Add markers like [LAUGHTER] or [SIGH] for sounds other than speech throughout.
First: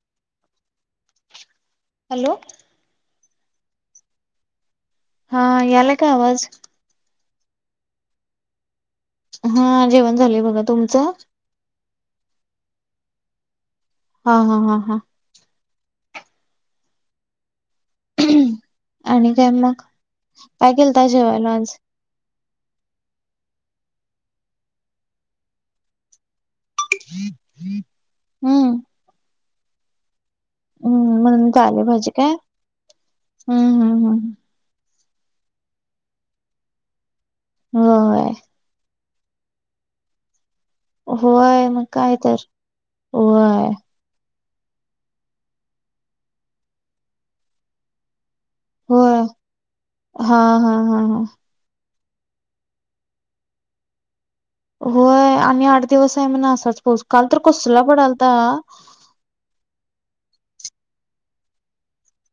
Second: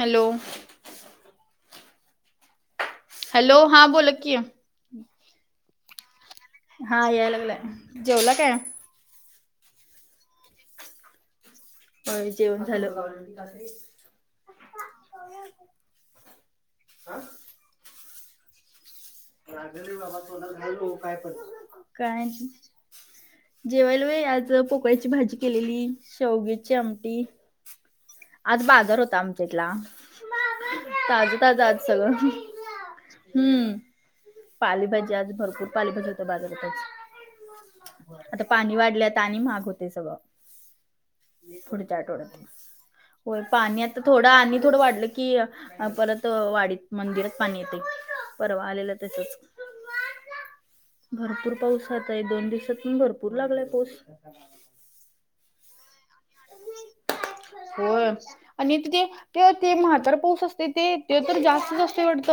Hello! Hello! Hello! हां बोला कि. हा यालाय का आवाज? हा याय लागलाय जेवला काय? हा जेवण झालंय बघा तुमचं? म जेवण झालं. हा हा हा हा. [INAUDIBLE] आणि काय मग काय केलं त जेवायला आज? काय जेवायला वय आज पोकळ्याची भाजी केलेली शेवगी आमटी. [INAUDIBLE] आज हम्म बाजार होता आमच्या इतला. हम्म ताजं म्हणून ताज आज सगळं पालेभाजी काय हम्म. हम्म हम्म हम्म पालीभाज्या आज भरपूर पालेभाज्या होत्या बाजारात होय आज. पाणी वाढल्यात आणि महाग होते सगळं. होय मग पुढच्या काय तर आठवड्यात होय पाणी आ थोडं आणि थोडं वाढलं की परत वाढत मंदिरात पाणी येते परवा आले होय हा हा हा हा. भरपूर पाऊस आताय दोन दिवसात पण भरपूर लागलाय पाऊस. होय आणि आठ दिवस आहे म्हण असाच पाऊस काल तर कसला होय पडायलता. आणि तिथे ते ते म्हातार पाऊस असते ते ते तर जास्तच असतय वाटत.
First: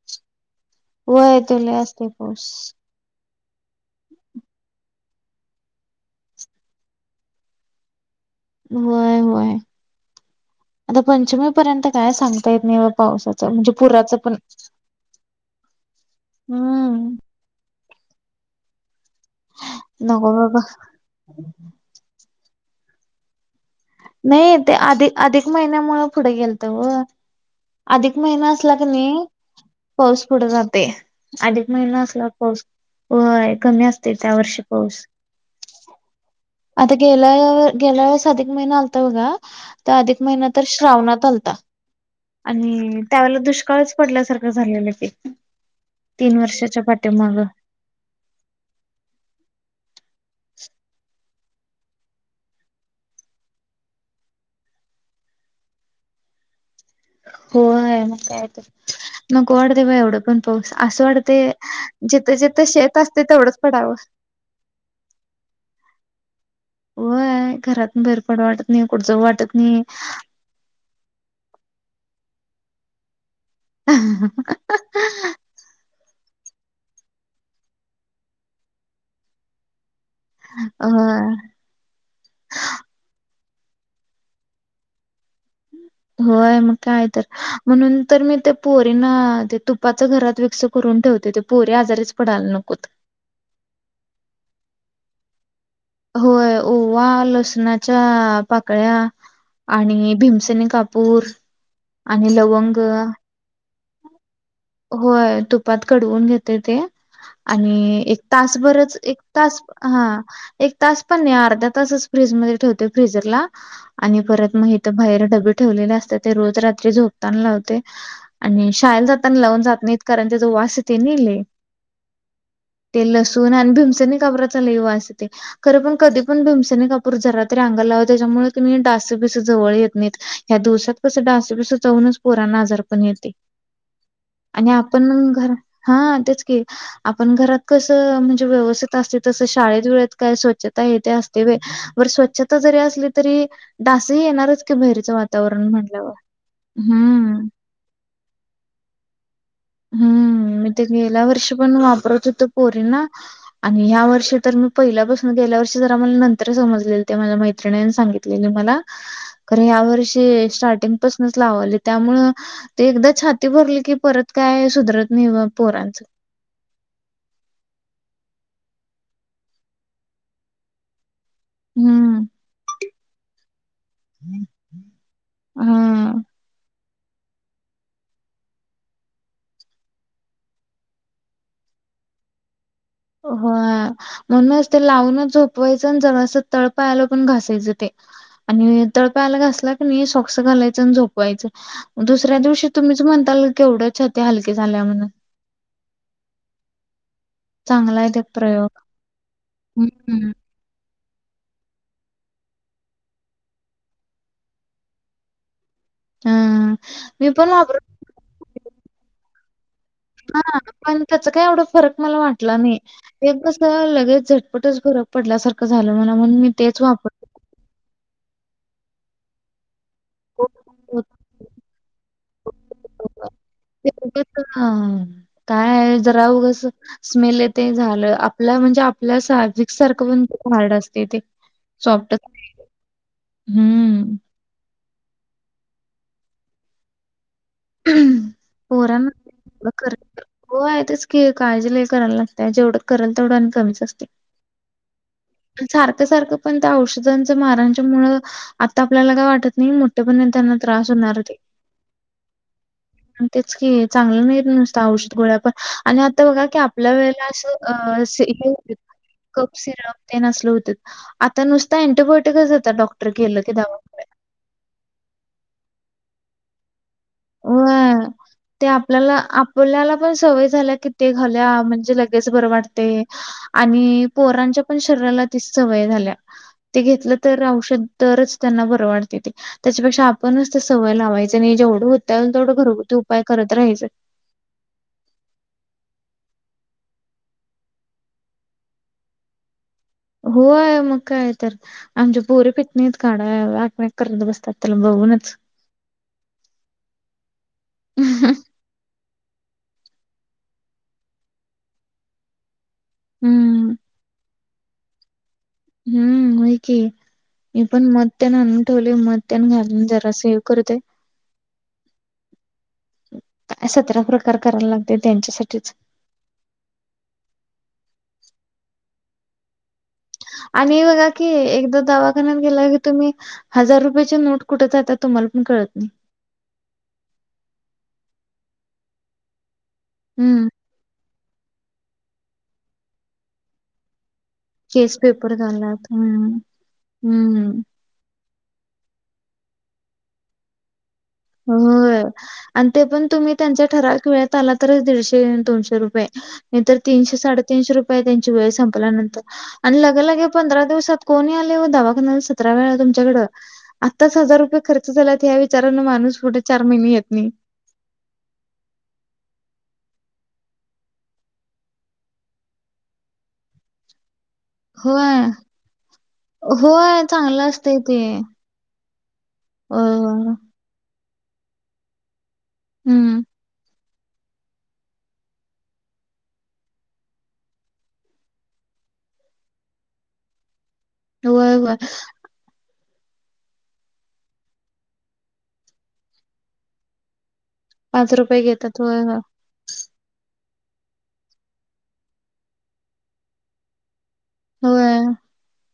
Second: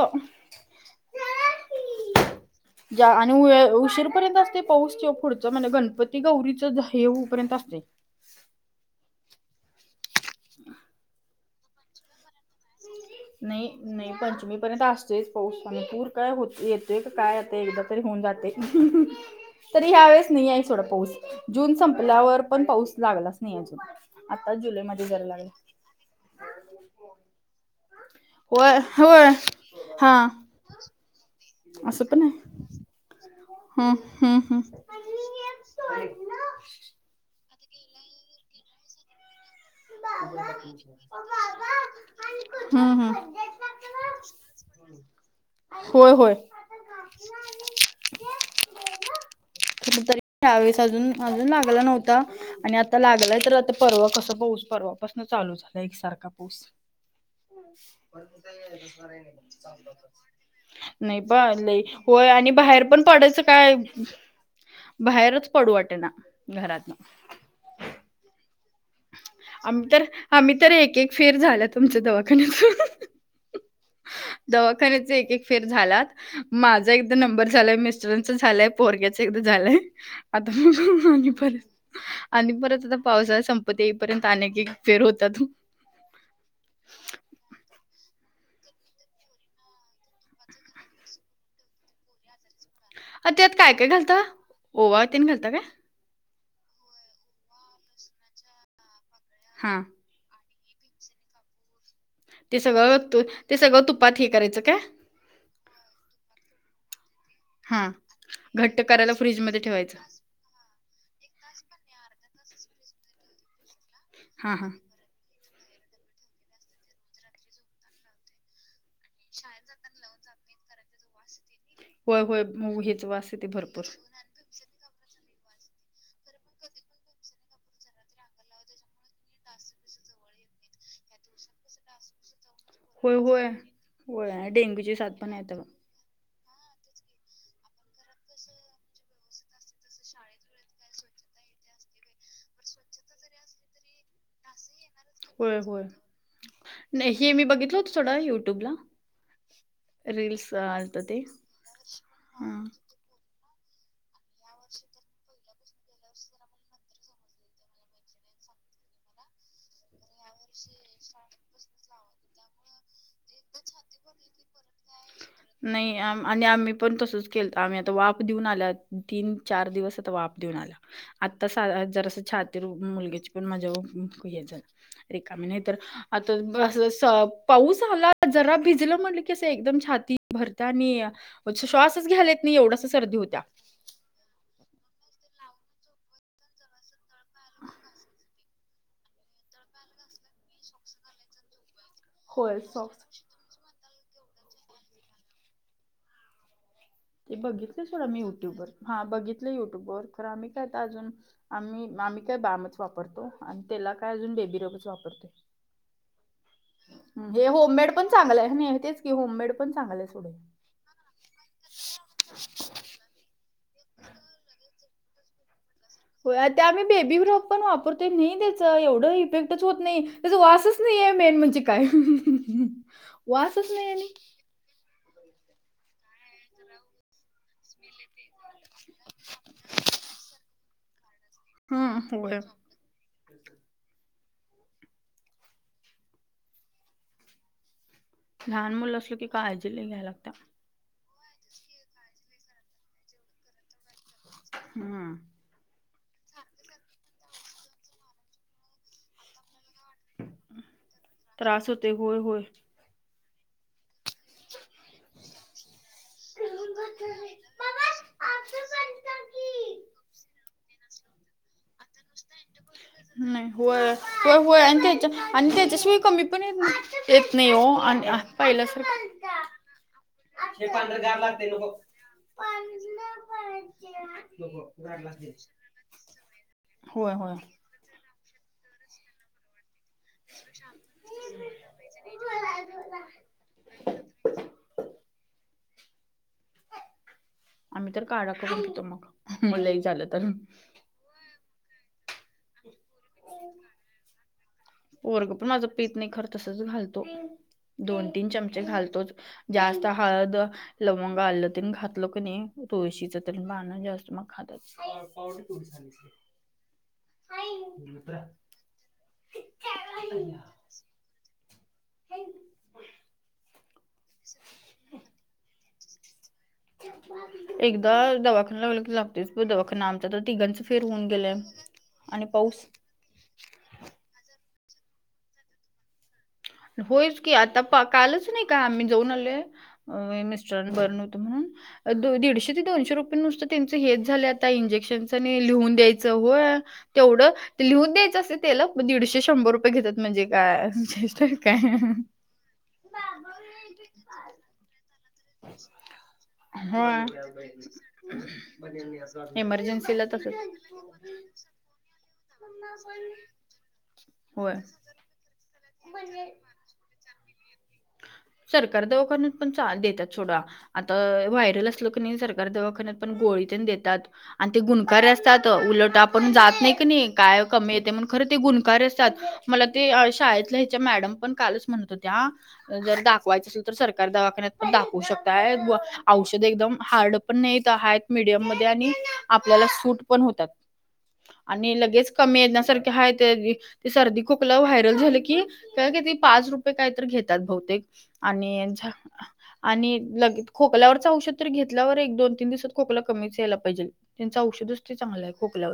होय तो लय असतय पाऊस. ज्या आणि उशीरपर्यंत असते पाऊस पुढच म्हणजे गणपती गौरीच हे होऊपर्यंत असतय. होय होय आता पंचमी पर्यंत काय सांग नाही नाही पंचमी पर्यंत असतोयच पाऊस पण पूर काय होत येतय का हम्म काय आता एकदा होउन जातय तरी यावेळेस नको नाही बाबा एवढा सोड पाऊस जुन संप ल्यावर पण पाऊस लागलाच नाही अजून. आता नाही ते जुलैमध्ये अधिक जरा अधिक लागला महिन्यामुळ पुढ गेलत व. अधिक महिना असला होय की नाही होय पाऊस हा पुढं जातंय. अधिक महिना असं पण असला आहे. पाऊस कमी असते त्या वर्षी पाऊस. ना. आता गेल्या - गेल्या वेळेस अधिक महिना आलत बघा. तर अधिक महिना तर श्रावणात चालता. हम्म आणि हम्म. त्यावेळेला दुष्काळच पडल्यासारखं झालेलं पिकं. होय होय तीन वर्षाच्या पाठीमाग. [INAUDIBLE] कुठं तरी त्यावेेळेस अजून - अजून लागला नव्हता. आणि आता लागलाय तर आता परवा कसं पाऊस परवापासनं चालू झाला एकसारखा पाऊस. होय मग काय तर नको वाटते बा एवढं पण पाऊस असं नाही वाटते बा लई. होय जिथं आणि जिथं बाहेर शेत पण असते पडायचं तेवढंच काय पडावं बाहेरच पडू वाटे ना घरात. होय घरातून बाहेर पडू वाटतं नाही कुठं जाऊ वाटतं नाही. आम्ही तर आम्ही तर एक एक फेर झाला तुमच्या दवाखान्यात. दवाखान्याच एक- होय एक फेर झालात माझा एकदा नंबर झालाय मिस्टरांचा झालंय पोरग्याच एकदा झालंय. आता आणि परत आणि परत आता पावसाळा संप - प तेईपर्यंत आणने फेर होतात. हम्म, होय मग काय तर म्हणून तर मी ते पोरींना ते तुपाच घरात विक्स करून ठेवते ते. पोरी आजारचं पडाला नकोत. अ त्यात काय काय घालता ओवा तन घालता का? होय ओवा लसुणाच्या पाकळ्या हां. आणि भिमसेनी काप. कापुर. ते सगळं त ते सगळं तुपात हे करायचं काय? होय तुपात कडवून घेते ते. हां. आणि एक घट्ट तासभरच करायला एक फ्रिजमध्ये तास ठेवायचं. हा. एक तास पण नाही अर्ध्या तासच फ्रीज मध्ये ठेवते फ्रीजरला आणि परत हां, हां. मग बाहेर डबे. ठेवले असते ते रोज रात्री झोपताना लावते आणि शाळेला जातं. पण लावून जात नाहीत कारण त्या तो वास ते नेले. होय, होय. मग ते हेच वास येते लसूण आणि भरपूर. भिमसेनी कापराचा लय वास येतोयं. खरं पण कधी पण भीमसेनी कापूर जरा त अंगाला रांगाला लावत त्याच्यामुळे तुम्ही डास बिसे जवळ येत नाहीत. ह्या दिवसात कसं डासस बिस चावून पोराना आजार. पण होय- येते होय -होय आणि डेंग्यूची साथ पण आहेेत. हा तेच की. आपण घरात कसं म्हणजे व्यवस्थित असते तसं शाळेत वेळेत काय स्वच्छता हे ते असते व. बरं स्वच्छता जरी असली तरी डासही येणारचं. बारीचं होय, वातावरण म्हणलंवर हम्म. बगित हो ोडा युट्यूब ला [INAUDIBLE] हम्म, मी ते गेल्या वर्ष पण वापरत होत हां. पोरी ना. आणि ह्या वर्षी तर मी पहिल्यापासून गेल्या वर्षी जर आम्हाला नंतर समजलेल ते मला मैत्रिणीं सांगितलं. मला खर या वर्षी स्टार्टिंग पासूनच लावले त्यामुळं. ते एकदा छाती भरली की परत काय सुधरत नाही बा. नाही आम. आणि आम्ही पण तसचं केलत आम्ही आता वाफ देऊन आल्यात तीन चार दिवस आता वाफ देऊन आल्यात. आत्ता हम्म. जरासं छाती मुलग्याची, पण माझ्या हेच आहे, रिकामीे नाही तर हां. आता असं, पाऊस आला, जरा भिजलं म्हटलं की असं एकदम छाती भरतीया आणि श्वासच घ्याला येत ना मी एवढासा सर्दी होत्या होय, म्हणूनच ते लावूनच झोपवायचं जरा असं तळपायाला पण घासायचं ते. आणि तळपायाला घासला की नाही, सॉक्स घालायचं आणि झोपवायचं. दुसऱ्या होय दिवशी तुम्हीच सॉक्स म्हणताल, केवढ्यात छाती हलकी झालीया म्हणून. ते बघितले, चांगला सोडा. आहे मी ते युट्युब प्रयोग. वर हं, बघितले. युट्युबर खरं हम्म. आम्ही काय आता अजून आम्ही-आम्ही काय बामच वापरतो आणि त्याला काय अजून बेबी रबचं वापरतो. हा. हे होममेड पण चांगलं आहे, तेच की होममेड पण चांगलं आहे. सोडून हा, पण त्याचा काय एवढा फरक मला वाटला नाही. हे कसं लगेच झटपटच गरम पडल्यासारखं झालं मला, म्हणून मी तेच वापर मी पण वापरतोय नाही, त्याच एवढं इफेक्टच होत नाही. तेच, वासच नाही आहे मेन म्हणजे काय, वासच नाही आणि काय-काय, जरा ऊगचं स्मेल येतंय झालं आपलं, म्हणजे आप आपलं साजिक सारखं पण हार्ड असतं ते, सॉफ्ट हम्म होय हम्म. लहान मुलं पोरांना असलं की म्ह, काळजी लई कर घ्यायला लागत्या होय तेच कि की, काळजी लई कराय लागतिया. जेवढं करंल, तेवढं आणि कमीच असतंय. हम्म. सारखं-सारखं पण त्या औषधांच्या मारांच्या मुळ आता आपल्याला काय वाटत नाही, मोठं मोठेपणी त्यांना त्रास होणारच आहे त्रास होते होय होय हा, तेच कि चांगलं नाही नुस औषध गोळ्या पण आणि आता बघा की आपल्या वेळेला असं कप सिरप तेन असलं होतं, आता नुसतं अँटीबायोटिकच देतात. डॉक्टर गेलं की दवाखा होय-होय, आणि त्याच्या आणि त्याच्याशिवाय कमी पण येत ना होय, ते आपल्याला-आपल्याला पण सवय झालीया की ते घालूया, म्हणजे लगे‍ तेच बरं वाटतंय आणि पोरांच्या पण शरीराला ती सवय झालीया. ते होय घेतलं होय तर औषध, तरच त्यांना बरं वाटतंय. ते त्याच्यापेक्षा आ म्हणूनच ते सवय लावायचं नाही. जेवढं होतंय, तेवढं घरगुती उपाय करत राहायचं. आम्ही तर काढा करून पितोय मग म लई चाललं. होय मग काय तर आमच्या पोरी पित नाहीत काढा. [INAUDIBLE] करीत बसत्यात, त्याला बघूनच. पोरगं पण माझं पीत नाहीत खरं, तसचं घालतो. दोन-तीन चमचे घालतोच. जास्त हळद, लवंग, आलं तेण घातलं क नाही तुळशीच तेन हम्म, नाना जास्त मग खातात. हम्म्, होय की! मी पण मध तेण आणून ठेवलंय. मध तेण घालून जरासं एक करते. सतरा प्रकार करायला लागतंय. त्यांच्यासाठीच एकदा दवाखाना लागला की, लागतेस बघ दवाखाना तर तिघांचं फेर आणि होऊन बघा की, गेलंय एकदा आणि दवाखान्यात पाऊस गेला की तुम्ही हजार रुपयाचे नोट कुठं जातीया, तुम्हाला पण कळत नाही. होयच की, आता कालच नाही का आम्ही जाऊन आलो हम्म, मिस्टरासणी बरं नव्हतं म्हणून दीडशे ते दोनशे रुपये नुसत त्यांच हेच झाल्यात. केस इंजेक्शनच पेपर आणि लिहून झालात. द्यायचं हम्म, होय तेवढं हम्म. लिहून द्यायचं असतय दीडशे शंभर रुपये घेतात म्हणजे काय होय काय आणि ते पण तुम्ही त्यांच्या ठराविक वेळेत आलात तरच दीडशे दोनशे रुपये नाहीतर होय तीनशे साडेतीनशे रुपये आहे त्यांची वेळ संपल्यानंतर आणि लगे इमर्जन्सीला लगे तसंच पंधरा दिवसात कोण यालय ओ दवाखाण्याला सतरा वेळा तुमच्याकडं आत्ताच हजार होय रुपये खर्च झाल्यात ह्या विचारान माणूस पुढे चार महिने येत नाही सरकार दवाखान्यात पण देत्यात सोडा आता व्हायरल असलं कणी सरकारी दवाखान्यात पण गोळी तेण देतात आणि ते गुणकारी होय. असतात उलट आपण जात नाही होय कणी काय चांगलं कमी असतंय येतय म्हणून खरं ते गुणकारी असतात मला ते होय, होय. शाळेतल्या ह्याच्या मॅडम पण कालच म्हणत होत्या जर हं. दाखवायचं तर सरकारी दवाखान्यात पण दाखवू शकताय औषध एकदम हार्ड पण नाहीे मिडियम मध्ये आणि आपल्याला सूट पण होतात [INAUDIBLE] आणि होय. लगेच कमी येण्यासारखे हायत ते सर्दी खोकला व्हायरल झालं की काय की ते पाच रुपये काय तर घेतात बहुतेक आणि घेतात. होय, होय. आणि लगे खोकल्यावरच औषध तर घेतल्यावर एक दोन तीन दिवसात खोकला कमीच यायला पाहिजेल चुडस्ती होय. चांगली आहे खोकल्यावर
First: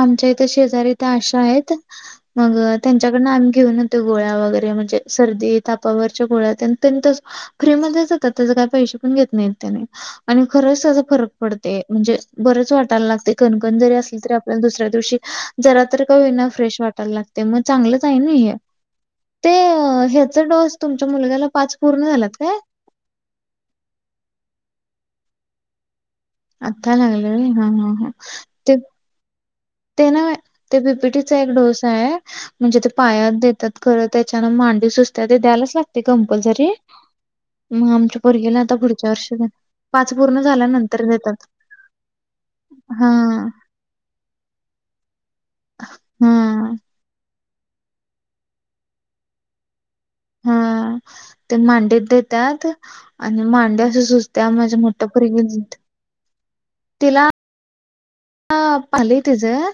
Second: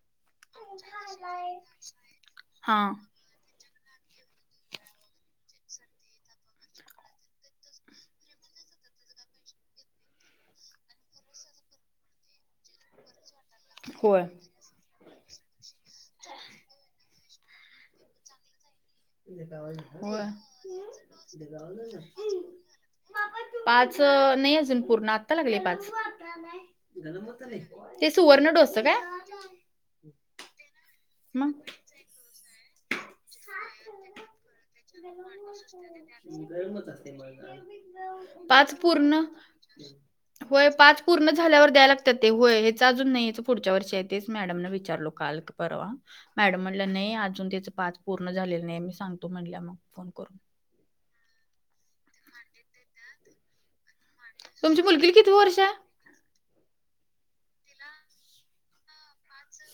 आमच्या इथं शेजारी इथ आशा आहेत मग हा त्यांच्याकडनं आम्ही घेऊन गोळ्या वगैरे म्हणजे सर्दी तापावरच्या गोळ्यातेन त्यांनी तसं फ्री मध्येच देतात त्याच पैसे पण घेत नाहीत त्यांनी आणि खरंच त्याचा फरक पडतय म्हणजे बरच वाट टायला लागतय कणकणी जरी असली होय. तरी आपल्याला दुसऱ्या दिवशी जरा तर कावीना फ्रेश वाटायला लागते म चांगलंच आहे नई हे ते अ, होय ह्याचा डोस तुमच्या मुलग्याला पाच पूर्ण झालात काय पाच नाही अजून पूर्ण आत्ता लागलय पाच आत्ता लागले होय हा हा हा ते सुवर्ण ते डोसच काय ते नव्हे ते पीपीटीचा एक मग डोसा आहे म्हणजे ते पायात देतात खरं त्याच्यान मांडी सुजत्या ते द्यायलाच लागते कंपल्सरी मग आमच्या पोरगीला पाच आता पुढच्या पूर्ण वर्षी देणार. पाच पूर्ण होय पाच झाल्यानंतर पूर्ण देतात. झाल्यावर द्यायला लागतंय ते होय हेच अजून नाही पुढ हां, पुढच्यावर्षी आहे तेच मॅडमना विचारलं काल का परवा मॅडम हां, म्हटल्या नई अजून त्याच पाच पूर्ण झालेल नाही मी सांगतो म्हणल्या मग फोन करून ह ते मांडीत देत्यात आणि मांड्या सुजत्या माझ्या तुमची मोठ्या मुलगी किती पोरगीला वर्ष आहे दिलत तिला आलय तिचं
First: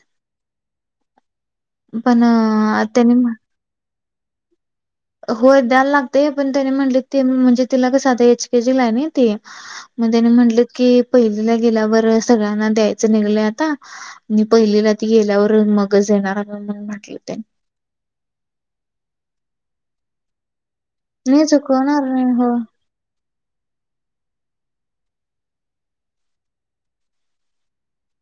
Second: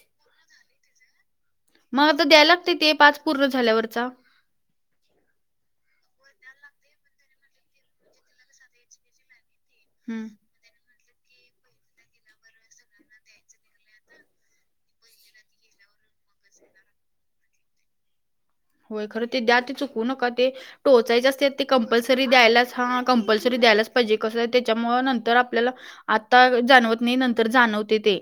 मग पण आता द्यायला लागतंय ते त्यानी पाच पूर्ण झाल्यावरचा होय द्यायला लागतंय पण त्यानी म्हंटलीत ती म्हणजे तिला कस आता एच केजी ला आहे नई ती मग हम्म त्यानी म्हटलीत की पहिलीला गेल्यावर सगळ्यांना द्यायचं निघलंय आता आणि पहिलेला ती गेल्यावर मगच देणार म्हणून म्हटलीत त्यांनी होय खरं ते द्या ते चुकवू नका ते टोचायचे नाही असते ते चुकवणार नाही कंपल्सरी हो. द्यायलाच हा कंपल्सरी द्यायलाच पाहिजे कसं आहे त्याच्यामुळं नंतर आपल्याला आता जाणवत नाही नंतर जाणवते ते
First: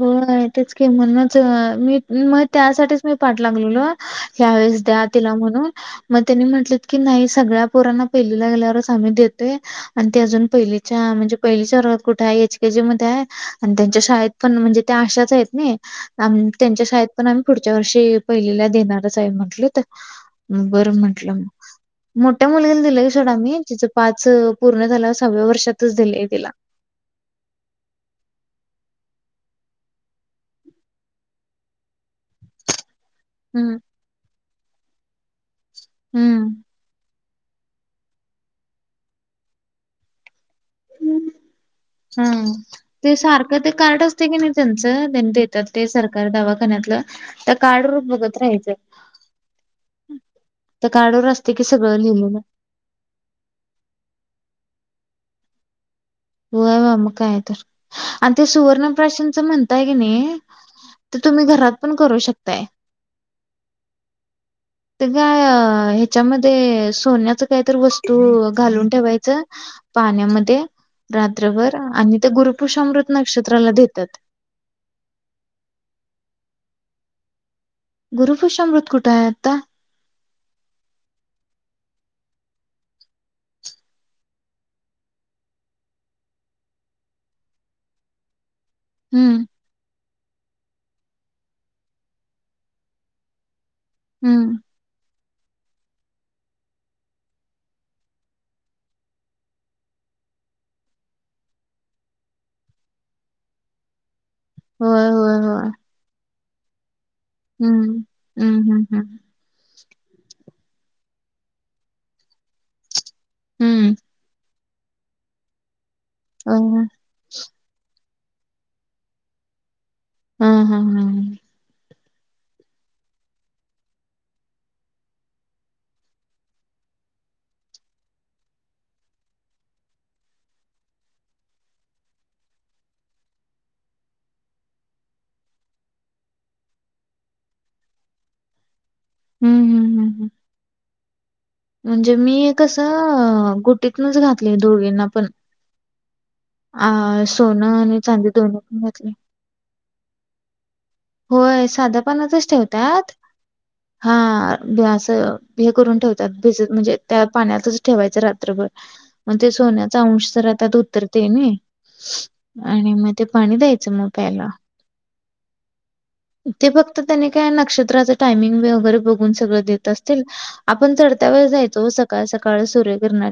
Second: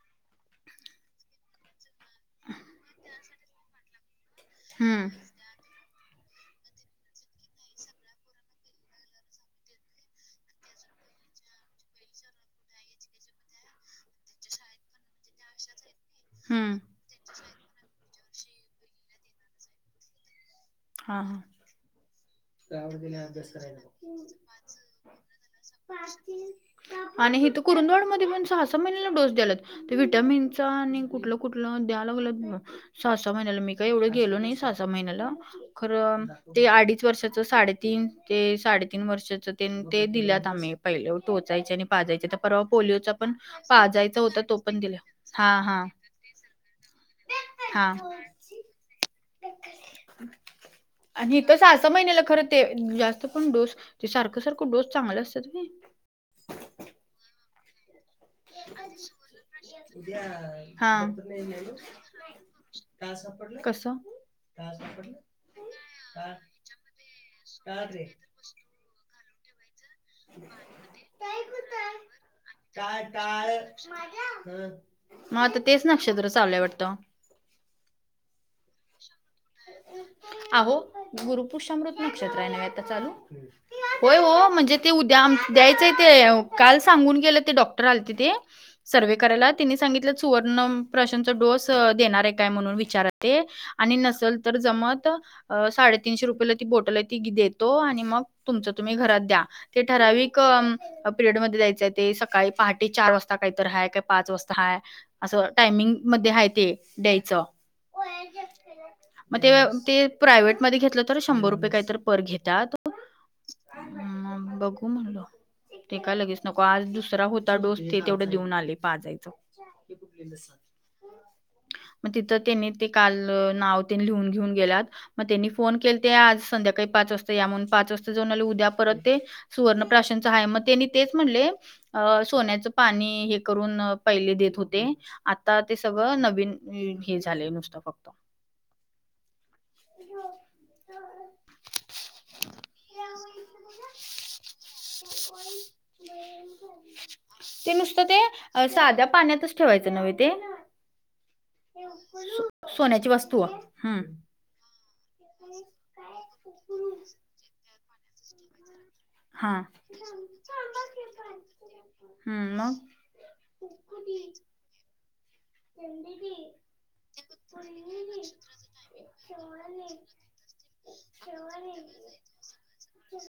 होय तेच की म्हणूनच मी मग त्यासाठीच मी पाठ लागलेलो ह्यावेेळेस द्या हम्म तिला म्हणून म त्यांनी म्हटलीत की नाही सगळ्या पोरांना पहिलीला गेल्यावरच आम्ही देतोय आणि ती अजून पहिलीच्या म्हणजे पहिलीच्या वर्गात कुठे आहे. एच केे जी मध्ये आहे. आणि त्यांच्या शाळेत पण म्हणजे त्या आशाच आहेत. नाही हम्म त्यांच्या शाळेत पण आम्ही पुढच्या वर्षी पहिलेला देणारच आहे म्हंटलं तर बरं हां म्हंटलं हां मग मोठ्या मुलगीला दिलंय सोडा मी जिचं पाच पूर्ण झाला. सहाव्या वर्षातच दिलंय तिला आणि हे तर कुरुंदवाड मध्ये पण सहा सहा महिन्याला डोस द्याला ते विटामिन चा आणि कुठलं कुठलं द्या लागल. सहा सव महिन्याला मी हम्म का एवढं गेलो नाही. सहा सहा महिन्याला खरं ते अडीच वर्षात साडेतीन ते साडेतीन वर्षाच ते दिल्यात. आम्ही पहिले हम्म टोचायचे आणि पाजायचे तर हम्म. परवा पोलिओचा ते पण सारखं ते कार्ड पाजायचा होता. तो पण दिला हा हा कार्ड दवाखान्यातलं तर कार्डवर बघत राहायचं. त्या कार्डवर आणि इथ असते की सहा सहा सगळं महिन्याला लिहिलेलं खर ते जास्त पण डोस ते सारखं सारखं डोस चांगला असतात. काय हो मग काय तर आणि ते सुवर्णप्राशनच म्हणताय की नाही. ते तुम्ही घरात पण करू शकताय- काय सापड कसं तर काय ह्याच्यामध्ये सोन्याच काहीतर वस्तू घालून ठेवायचं. पाण्यामध्ये रात्रभर आणि ते गुरुपुष्यामृत नक्षत्राला देतात. हम् मग आता तेच नक्षत्र चाललंय वाटतं. गुरुपुष्यामृत कुठे आहे आता? अहो गुरुपुषामृत नक्षत्र आहे. ना आता चालू होय हो म्हणजे ते उद्या द्यायचंय! ते काल सांगून गेलं. ते डॉक्टर आलते ते सर्व हम्म करायला तिने सांगितलं. सुवर्णप्राशनचा डोस देणार काय आहे. काय म्हणून विचार आणि न हम्म तर जमत साडेतीनशेला रुपयेला ती बोटल आहे. ती देतो आणि मग तुमचं तुम्ही घरात द्या. ते ठराविक पिरियडमध्ये जायचंय. ते सकाळी पहाटे चार वाजता काहीत हया का पाच वाजता हाय होय होय असं होय टायमिंग मध्ये आहे. ते द्यायचं हम्म हम् हम्म हम्म, मग ते ते प्रायव्हेट मध्ये घेतलं तर शंभर रुपये काहीत पर घेतात. हम्म अम बघू म्हणल ते काय लगेच. अ, नको आज दुसरा होत. डोस ते तेवढं देऊन आले पाजायच. हां, हां, हां. मग तिथं त्यानी ते काल नाव ते लिहून घेऊन गेलात. मग त्यांनी फोन केले. ते आज संध्याकाळी पाच वाजता या म्हणून पाच वाजता जाऊन आले. उद्या परत ते सुवर्णप्राशांचा आहे. मग त्यांनी तेच म्हणले! अ सोन्याचं पाणी हे करून पहिले देत होते. आता ते सगळं नवीन हे झालेय नुसतं फक्त हम् हम आई झोप चल म्हणजे मी कसं गुटीतनच घातले. दोघींना पण अ, ते सोनं आणि नुसतं ते चांदी दोन्ही पण साध्या घातली. पाण्यातच ठेवायचं नव्हते. होय साध्या पाण्यातच ठेवतात. सोन्याची वस्तू हम्म हा असं हे करून ठेवतात. भिजत म्हणजे त्या पाण्यातच ठेवायचं. रात्रभर मग ते हा सोन्याचा अंश जरा त्यात उतरते ना! आणि मग ते पाणी द्यायचं. मग प्यायला [UNINTELLIGIBLE] ते फक्त त्याने काय नक्षत्राचं टायमिंग वगैरे बघून सगळं देत असतील. आपण चढत्या वेळे जायचो हो सकाळ सकाळ सूर्यगिरणार